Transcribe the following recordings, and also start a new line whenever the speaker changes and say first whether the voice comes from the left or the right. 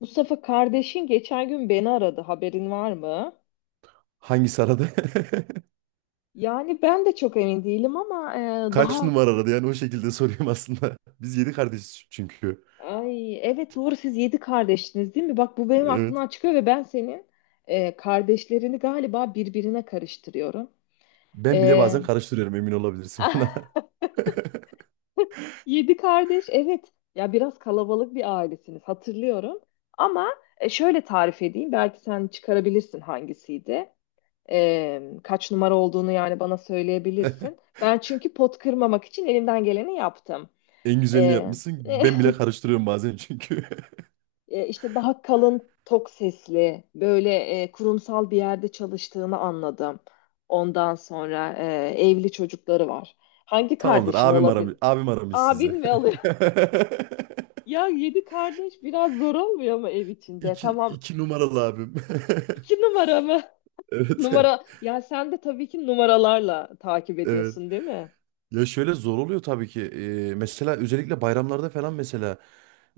left: Mustafa kardeşin geçen gün beni aradı. Haberin var mı?
right: Hangisi aradı?
left: Yani ben de çok emin değilim ama
right: Kaç
left: daha.
right: numara aradı, yani o şekilde sorayım aslında. Biz yedi kardeşiz çünkü.
left: Ay, evet, doğru, siz yedi kardeşsiniz değil mi? Bak bu benim
right: Evet.
left: aklımdan çıkıyor ve ben senin kardeşlerini galiba birbirine karıştırıyorum.
right: Ben bile
left: E,
right: bazen karıştırıyorum, emin olabilirsin buna.
left: Yedi kardeş, evet. Ya biraz kalabalık bir ailesiniz, hatırlıyorum. Ama şöyle tarif edeyim, belki sen çıkarabilirsin hangisiydi. Kaç numara olduğunu yani bana söyleyebilirsin. Ben çünkü pot kırmamak için elimden geleni yaptım.
right: En güzelini
left: E,
right: yapmışsın. Ben bile karıştırıyorum bazen çünkü.
left: işte daha kalın tok sesli böyle kurumsal bir yerde çalıştığını anladım. Ondan sonra evli çocukları var. Hangi
right: Tamamdır,
left: kardeşin
right: abim aramış,
left: olabilir?
right: abim aramış sizi.
left: Abin mi alıyor? Ya yedi kardeş biraz zor olmuyor mu ev içinde?
right: İki,
left: Tamam.
right: iki numaralı abim.
left: İki numara mı?
right: Evet.
left: Numara. Ya sen de tabii ki numaralarla takip
right: Evet.
left: ediyorsun, değil mi?
right: Ya şöyle zor oluyor tabii ki. Mesela özellikle bayramlarda falan mesela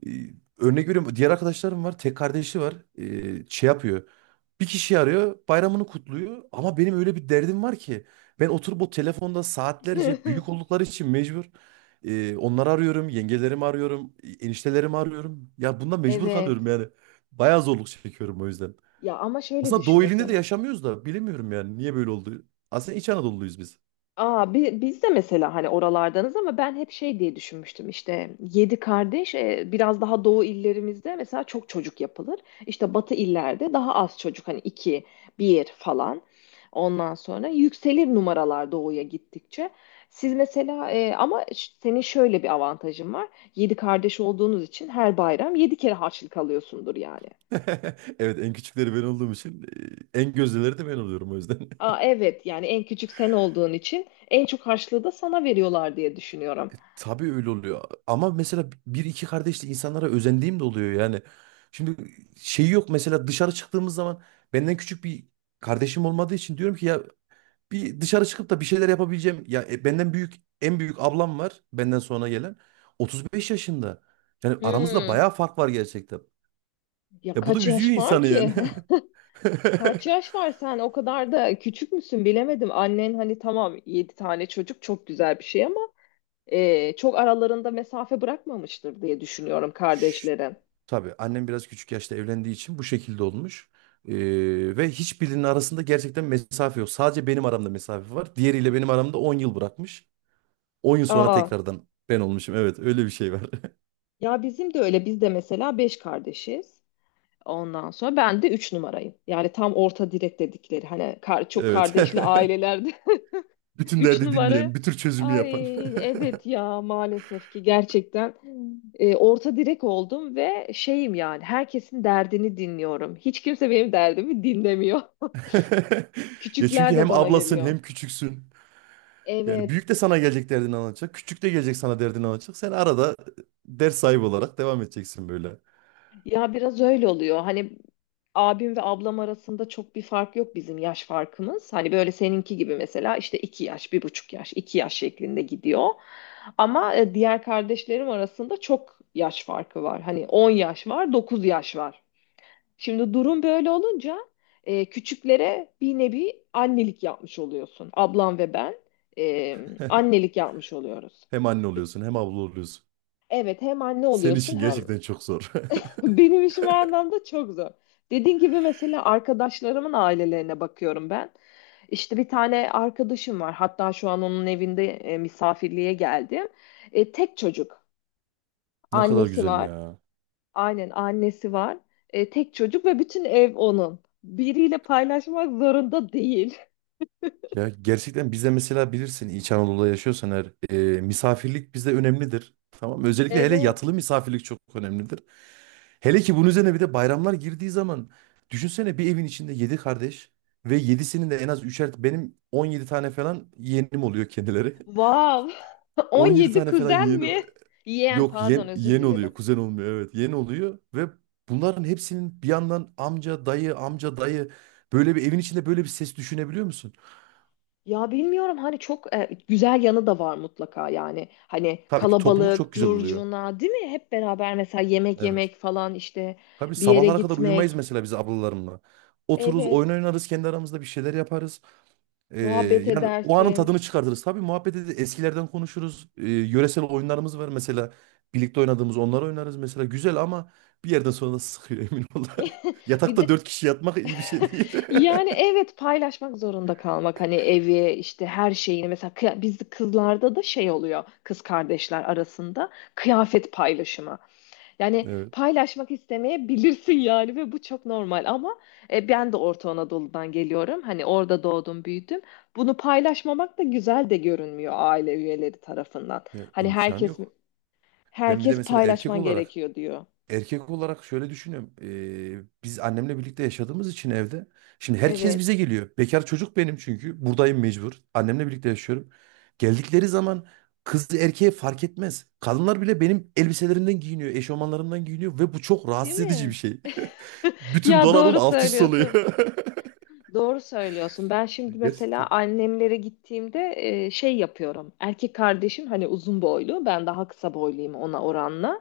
right: e, örnek veriyorum, diğer arkadaşlarım var. Tek kardeşi var. Şey yapıyor. Bir kişi arıyor, bayramını kutluyor ama benim öyle bir derdim var ki ben oturup o telefonda saatlerce büyük oldukları için mecbur onları arıyorum, yengelerimi arıyorum, eniştelerimi arıyorum. Ya bundan mecbur kalıyorum
left: Evet.
right: yani. Bayağı zorluk çekiyorum o yüzden.
left: Ya ama şöyle
right: Aslında
left: düşün
right: Doğu ilinde de
left: mesela.
right: yaşamıyoruz da bilemiyorum yani niye böyle oldu. Aslında İç Anadolu'luyuz biz.
left: Aa, biz de mesela hani oralardanız ama ben hep şey diye düşünmüştüm işte yedi kardeş biraz daha doğu illerimizde mesela çok çocuk yapılır. İşte batı illerde daha az çocuk hani iki bir falan. Ondan sonra yükselir numaralar doğuya gittikçe. Siz mesela ama senin şöyle bir avantajın var. Yedi kardeş olduğunuz için her bayram yedi kere harçlık alıyorsundur yani.
right: Evet, en küçükleri ben olduğum için en gözdeleri de ben oluyorum o yüzden.
left: Aa, evet yani en küçük sen olduğun için en çok harçlığı da sana veriyorlar diye düşünüyorum.
right: Tabii öyle oluyor. Ama mesela bir iki kardeşli insanlara özendiğim de oluyor yani. Şimdi şey yok mesela, dışarı çıktığımız zaman benden küçük bir kardeşim olmadığı için diyorum ki ya bir dışarı çıkıp da bir şeyler yapabileceğim. Ya benden büyük en büyük ablam var, benden sonra gelen 35 yaşında. Yani aramızda
left: Hmm.
right: bayağı fark var gerçekten.
left: Ya
right: Ya bu da
left: kaç
right: üzüyor
left: yaş var
right: insanı yani.
left: ki? Kaç yaş var sen? O kadar da küçük müsün bilemedim. Annen hani tamam 7 tane çocuk çok güzel bir şey ama çok aralarında mesafe bırakmamıştır diye düşünüyorum
right: Şşt,
left: kardeşlerin.
right: tabii annem biraz küçük yaşta evlendiği için bu şekilde olmuş. Ve hiçbirinin arasında gerçekten mesafe yok. Sadece benim aramda mesafe var. Diğeriyle benim aramda 10 yıl bırakmış. 10 yıl sonra
left: Aa,
right: tekrardan ben olmuşum. Evet, öyle bir şey var.
left: ya bizim de öyle. Biz de mesela 5 kardeşiz. Ondan sonra ben de 3 numarayım. Yani tam orta direk dedikleri hani çok
right: Evet.
left: kardeşli aileler.
right: Bütün
left: Üç
right: derdi dinleyen,
left: numara.
right: bir tür çözümü yapan.
left: Ay, evet ya, maalesef ki gerçekten orta direk oldum ve şeyim yani herkesin derdini dinliyorum. Hiç kimse benim derdimi dinlemiyor.
right: Ya çünkü
left: Küçükler de
right: hem
left: bana
right: ablasın
left: geliyor.
right: hem küçüksün. Yani
left: Evet,
right: büyük de sana gelecek, derdini anlatacak. Küçük de gelecek sana, derdini anlatacak. Sen arada ders sahibi olarak devam edeceksin böyle.
left: ya biraz öyle oluyor. Hani abim ve ablam arasında çok bir fark yok bizim yaş farkımız. Hani böyle seninki gibi mesela işte iki yaş, bir buçuk yaş, iki yaş şeklinde gidiyor. Ama diğer kardeşlerim arasında çok yaş farkı var. Hani 10 yaş var, 9 yaş var. Şimdi durum böyle olunca küçüklere bir nevi annelik yapmış oluyorsun. Ablam ve ben e, annelik yapmış oluyoruz.
right: Hem anne oluyorsun hem abla oluyorsun.
left: Evet, hem anne
right: Senin
left: oluyorsun
right: için
left: hem
right: gerçekten çok zor.
left: benim işim o anlamda çok zor. Dediğin gibi mesela arkadaşlarımın ailelerine bakıyorum ben. İşte bir tane arkadaşım var. Hatta şu an onun evinde misafirliğe geldim. Tek çocuk.
right: Ne kadar
left: Annesi
right: güzel
left: var.
right: ya.
left: Aynen annesi var. Tek çocuk ve bütün ev onun. Biriyle paylaşmak zorunda değil.
right: Ya gerçekten bize, mesela bilirsin, İç Anadolu'da yaşıyorsan eğer misafirlik bize önemlidir. Tamam mı? Özellikle hele yatılı
left: Evet.
right: misafirlik çok önemlidir. Hele ki bunun üzerine bir de bayramlar girdiği zaman, düşünsene, bir evin içinde 7 kardeş ve 7'sinin de en az üçer, benim 17 tane falan yeğenim oluyor kendileri.
left: Wow.
right: 17
left: 17
right: tane falan
left: kuzen
right: yeğeni,
left: mi? Yeğen,
right: yok
left: pardon,
right: yeğen,
left: özür
right: yeğen oluyor,
left: dilerim.
right: kuzen olmuyor, evet yeğen oluyor. Ve bunların hepsinin bir yandan amca dayı amca dayı, böyle bir evin içinde böyle bir ses düşünebiliyor musun?
left: Ya bilmiyorum hani çok güzel yanı da var mutlaka yani. Hani
right: Tabii ki topluluk
left: kalabalık,
right: çok güzel oluyor.
left: curcuna değil mi? Hep beraber mesela yemek
right: Evet.
left: yemek falan işte
right: Tabii
left: bir yere
right: sabahlara kadar uyumayız
left: gitmek.
right: mesela biz ablalarımla. Otururuz, oyun
left: Evet.
right: oynarız kendi aramızda, bir şeyler yaparız. Ee,
left: Muhabbet
right: Yani o anın
left: edersin.
right: tadını çıkartırız. Tabii muhabbet ederiz, eskilerden konuşuruz. Yöresel oyunlarımız var mesela. Birlikte oynadığımız onları oynarız mesela. Güzel ama bir yerden sonra da sıkıyor, emin ol.
left: Bir
right: Yatakta
left: de
right: dört kişi yatmak iyi bir şey değil.
left: yani evet paylaşmak zorunda kalmak hani evi işte her şeyini mesela biz kızlarda da şey oluyor kız kardeşler arasında kıyafet paylaşımı. Yani
right: Evet.
left: paylaşmak istemeyebilirsin yani ve bu çok normal ama ben de Orta Anadolu'dan geliyorum. Hani orada doğdum büyüdüm. Bunu paylaşmamak da güzel de görünmüyor aile üyeleri tarafından.
right: Ya
left: Hani
right: imkan
left: herkes
right: yok. Ben bir de mesela erkek
left: paylaşman
right: olarak
left: gerekiyor diyor.
right: erkek olarak şöyle düşünüyorum. Biz annemle birlikte yaşadığımız için evde. Şimdi herkes
left: Evet.
right: bize geliyor. Bekar çocuk benim çünkü. Buradayım mecbur. Annemle birlikte yaşıyorum. Geldikleri zaman kız erkeğe fark etmez. Kadınlar bile benim elbiselerimden giyiniyor, eşofmanlarımdan giyiniyor ve bu çok
left: Değil
right: rahatsız edici bir
left: mi?
right: şey. Bütün
left: Ya
right: dolabım
left: doğru
right: alt üst oluyor.
left: söylüyorsun. Doğru söylüyorsun. Ben şimdi mesela
right: Gerçekten
left: annemlere gittiğimde şey yapıyorum. Erkek kardeşim hani uzun boylu, ben daha kısa boyluyum ona oranla.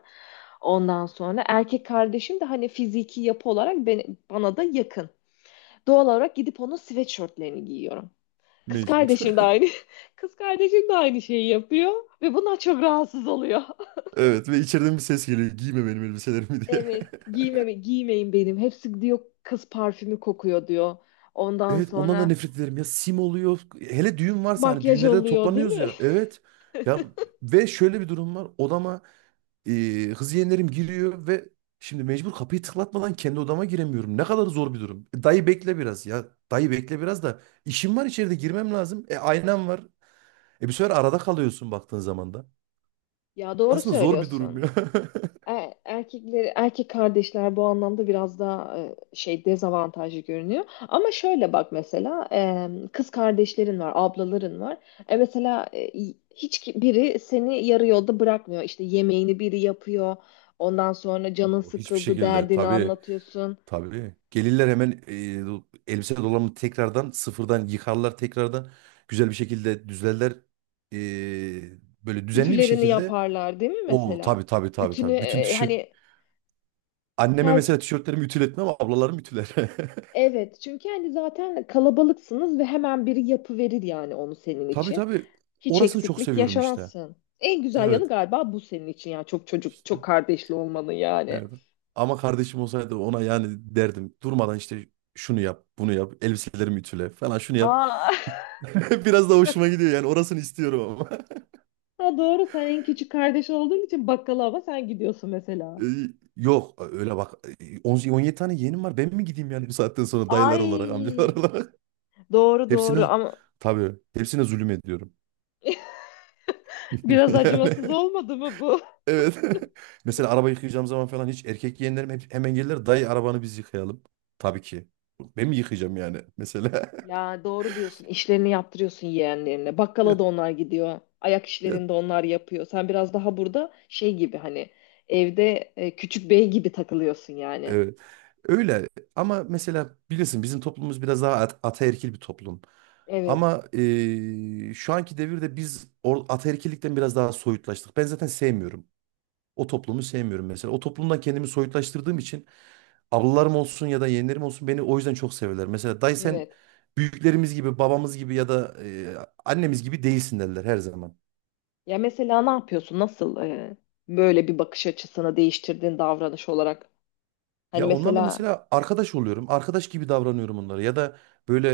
left: Ondan sonra erkek kardeşim de hani fiziki yapı olarak bana da yakın. Doğal olarak gidip onun sweatshirtlerini giyiyorum. Kız
right: mecbur.
left: kardeşim de aynı. Kız kardeşim de aynı şeyi yapıyor ve bundan çok rahatsız oluyor.
right: Evet ve içeriden bir ses geliyor: giyme benim elbiselerimi diye.
left: Evet, giymeme, giymeyin benim. Hepsi diyor kız parfümü kokuyor diyor. Ondan
right: Evet, ondan da
left: sonra
right: nefret ederim ya, sim oluyor hele düğün varsa, hani
left: makyaj
right: düğünlerde de
left: oluyor değil
right: toplanıyoruz
left: mi?
right: ya, evet ya. Ve şöyle bir durum var, odama kız yeğenlerim giriyor ve şimdi mecbur kapıyı tıklatmadan kendi odama giremiyorum, ne kadar zor bir durum. Dayı bekle biraz ya, dayı bekle biraz da işim var içeride, girmem lazım, aynam var, bir sefer arada kalıyorsun baktığın zaman da
left: Ya doğru
right: aslında zor bir durum
left: söylüyorsun.
right: ya.
left: Erkekleri, erkek kardeşler bu anlamda biraz daha şey dezavantajlı görünüyor. Ama şöyle bak mesela kız kardeşlerin var, ablaların var. E mesela hiç biri seni yarı yolda bırakmıyor. İşte yemeğini biri yapıyor. Ondan sonra canın
right: O hiçbir
left: sıkıldı,
right: şekilde
left: derdini
right: tabii.
left: anlatıyorsun.
right: Tabii. Gelirler hemen, elbise dolabını tekrardan sıfırdan yıkarlar tekrardan. Güzel bir şekilde düzlerler. E, Böyle düzenli bir
left: Ütülerini
right: şekilde.
left: yaparlar, değil mi
right: O
left: mesela?
right: tabii tabii tabii
left: Ütünü
right: tabii. Bütün tişört.
left: hani
right: Anneme
left: her.
right: mesela tişörtlerimi ütületmem ama ablalarım ütüler.
left: Evet, çünkü hani zaten kalabalıksınız ve hemen biri yapıverir yani onu senin
right: Tabii
left: için.
right: tabii.
left: Hiç
right: Orasını çok
left: eksiklik
right: seviyorum işte.
left: yaşamazsın. En güzel
right: Evet.
left: yanı galiba bu senin için ya. Çok çocuk,
right: İşte.
left: çok kardeşli olmanın yani.
right: Nerede? Ama kardeşim olsaydı ona yani derdim. Durmadan işte şunu yap, bunu yap, elbiselerimi ütüle falan, şunu yap.
left: Aa,
right: Biraz da hoşuma gidiyor yani, orasını istiyorum.
left: ha doğru sen en küçük kardeş olduğun için bakkala ama sen gidiyorsun mesela.
right: Ee, Yok öyle bak, on yedi tane yeğenim var, ben mi gideyim yani bu saatten sonra, dayılar olarak
left: Ay,
right: amcalar olarak.
left: doğru
right: Hepsine,
left: doğru ama
right: tabii hepsine zulüm ediyorum.
left: biraz
right: Yani
left: acımasız olmadı mı bu?
right: evet. Mesela araba yıkayacağım zaman falan hiç, erkek yeğenlerim hep hemen gelirler, dayı arabanı biz yıkayalım, tabii ki ben mi yıkayacağım yani mesela.
left: Ya doğru diyorsun. İşlerini yaptırıyorsun yeğenlerine.
right: Ya,
left: Bakkala da onlar gidiyor. Ayak
right: ya,
left: işlerini de onlar yapıyor. Sen biraz daha burada şey gibi hani evde küçük bey gibi takılıyorsun yani.
right: evet. Öyle. Ama mesela bilirsin bizim toplumumuz biraz daha ataerkil bir toplum.
left: Evet.
right: Ama şu anki devirde biz ataerkillikten biraz daha soyutlaştık. Ben zaten sevmiyorum. O toplumu sevmiyorum mesela. O toplumdan kendimi soyutlaştırdığım için ablalarım olsun ya da yeğenlerim olsun beni o yüzden çok severler. Mesela dayı sen
left: Evet.
right: büyüklerimiz gibi, babamız gibi ya da annemiz gibi değilsin derler her zaman.
left: Ya mesela ne yapıyorsun? Nasıl böyle bir bakış açısını değiştirdiğin davranış olarak? Hani
right: Ya onlarla
left: mesela
right: mesela arkadaş oluyorum. Arkadaş gibi davranıyorum onlara. Ya da böyle,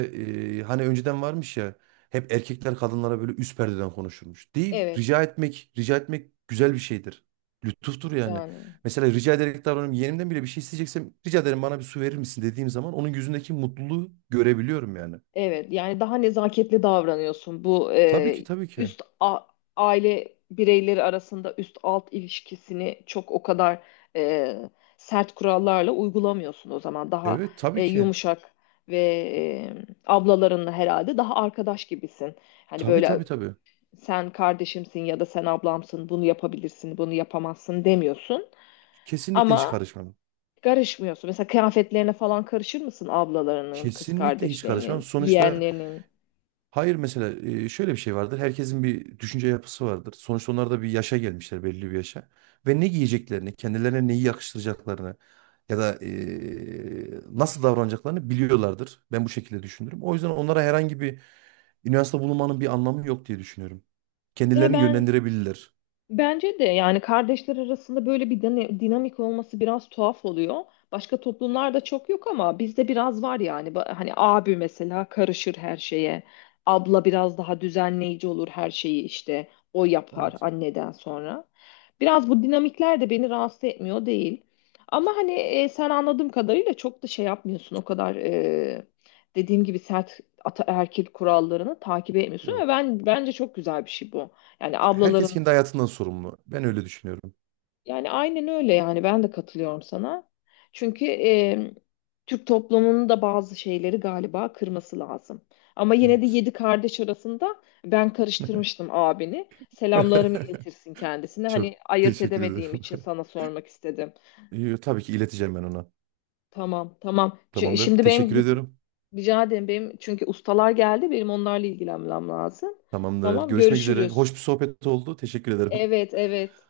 right: hani önceden varmış ya hep erkekler kadınlara böyle üst perdeden konuşurmuş. Değil.
left: evet
right: Rica etmek güzel bir şeydir. Lütuftur yani.
left: yani
right: Mesela rica ederek davranıyorum. Yeğenimden bile bir şey isteyeceksem rica ederim, bana bir su verir misin dediğim zaman onun yüzündeki mutluluğu görebiliyorum yani.
left: evet yani daha nezaketli davranıyorsun. Bu
right: Tabii ki tabii ki.
left: üst aile bireyleri arasında üst alt ilişkisini çok o kadar e, sert kurallarla uygulamıyorsun o zaman. Daha
right: Evet tabii ki.
left: yumuşak ve ablalarınla herhalde daha arkadaş gibisin. Hani
right: Tabii
left: böyle
right: tabii tabii.
left: sen kardeşimsin ya da sen ablamsın bunu yapabilirsin bunu yapamazsın demiyorsun
right: Kesinlikle hiç
left: ama
right: karışmam.
left: karışmıyorsun. Mesela kıyafetlerine falan karışır mısın ablalarının, kız
right: Kesinlikle hiç karışmam.
left: kardeşlerinin,
right: Sonuçta
left: yeğenlerinin?
right: hayır, mesela şöyle bir şey vardır. Herkesin bir düşünce yapısı vardır. Sonuçta onlar da bir yaşa gelmişler, belli bir yaşa. Ve ne giyeceklerini, kendilerine neyi yakıştıracaklarını ya da nasıl davranacaklarını biliyorlardır. Ben bu şekilde düşünürüm. O yüzden onlara herhangi bir üniversite bulunmanın bir anlamı yok diye düşünüyorum.
left: Ya
right: Kendilerini
left: ben.
right: yönlendirebilirler.
left: Bence de yani kardeşler arasında böyle bir dinamik olması biraz tuhaf oluyor. Başka toplumlarda çok yok ama bizde biraz var yani. Hani abi mesela karışır her şeye. Abla biraz daha düzenleyici olur her şeyi işte. O yapar
right: Evet.
left: anneden sonra. Biraz bu dinamikler de beni rahatsız etmiyor değil. Ama hani sen anladığım kadarıyla çok da şey yapmıyorsun. O kadar dediğim gibi sert ataerkil kurallarını takip etmiyorsun. Ve
right: Yok.
left: ben bence çok güzel bir şey bu. Yani
right: Ya herkes
left: ablaların,
right: kendi hayatından sorumlu. Ben öyle düşünüyorum.
left: yani aynen öyle yani ben de katılıyorum sana. Çünkü Türk toplumunun da bazı şeyleri galiba kırması lazım. Ama yine de
right: Evet.
left: yedi kardeş arasında ben karıştırmıştım abini. Selamlarımı iletirsin kendisine.
right: Çok
left: Hani ayırt
right: teşekkür ederim.
left: edemediğim için sana sormak istedim.
right: Yo, tabii ki ileteceğim ben ona.
left: Tamam tamam.
right: Tamamdır.
left: Şimdi benim
right: Teşekkür
left: git,
right: ediyorum.
left: rica ederim, benim çünkü ustalar geldi, benim onlarla ilgilenmem lazım.
right: Tamamdır.
left: Tamam,
right: Görüşmek üzere. Hoş
left: görüşürüz.
right: bir sohbet oldu. Teşekkür ederim.
left: Evet, evet.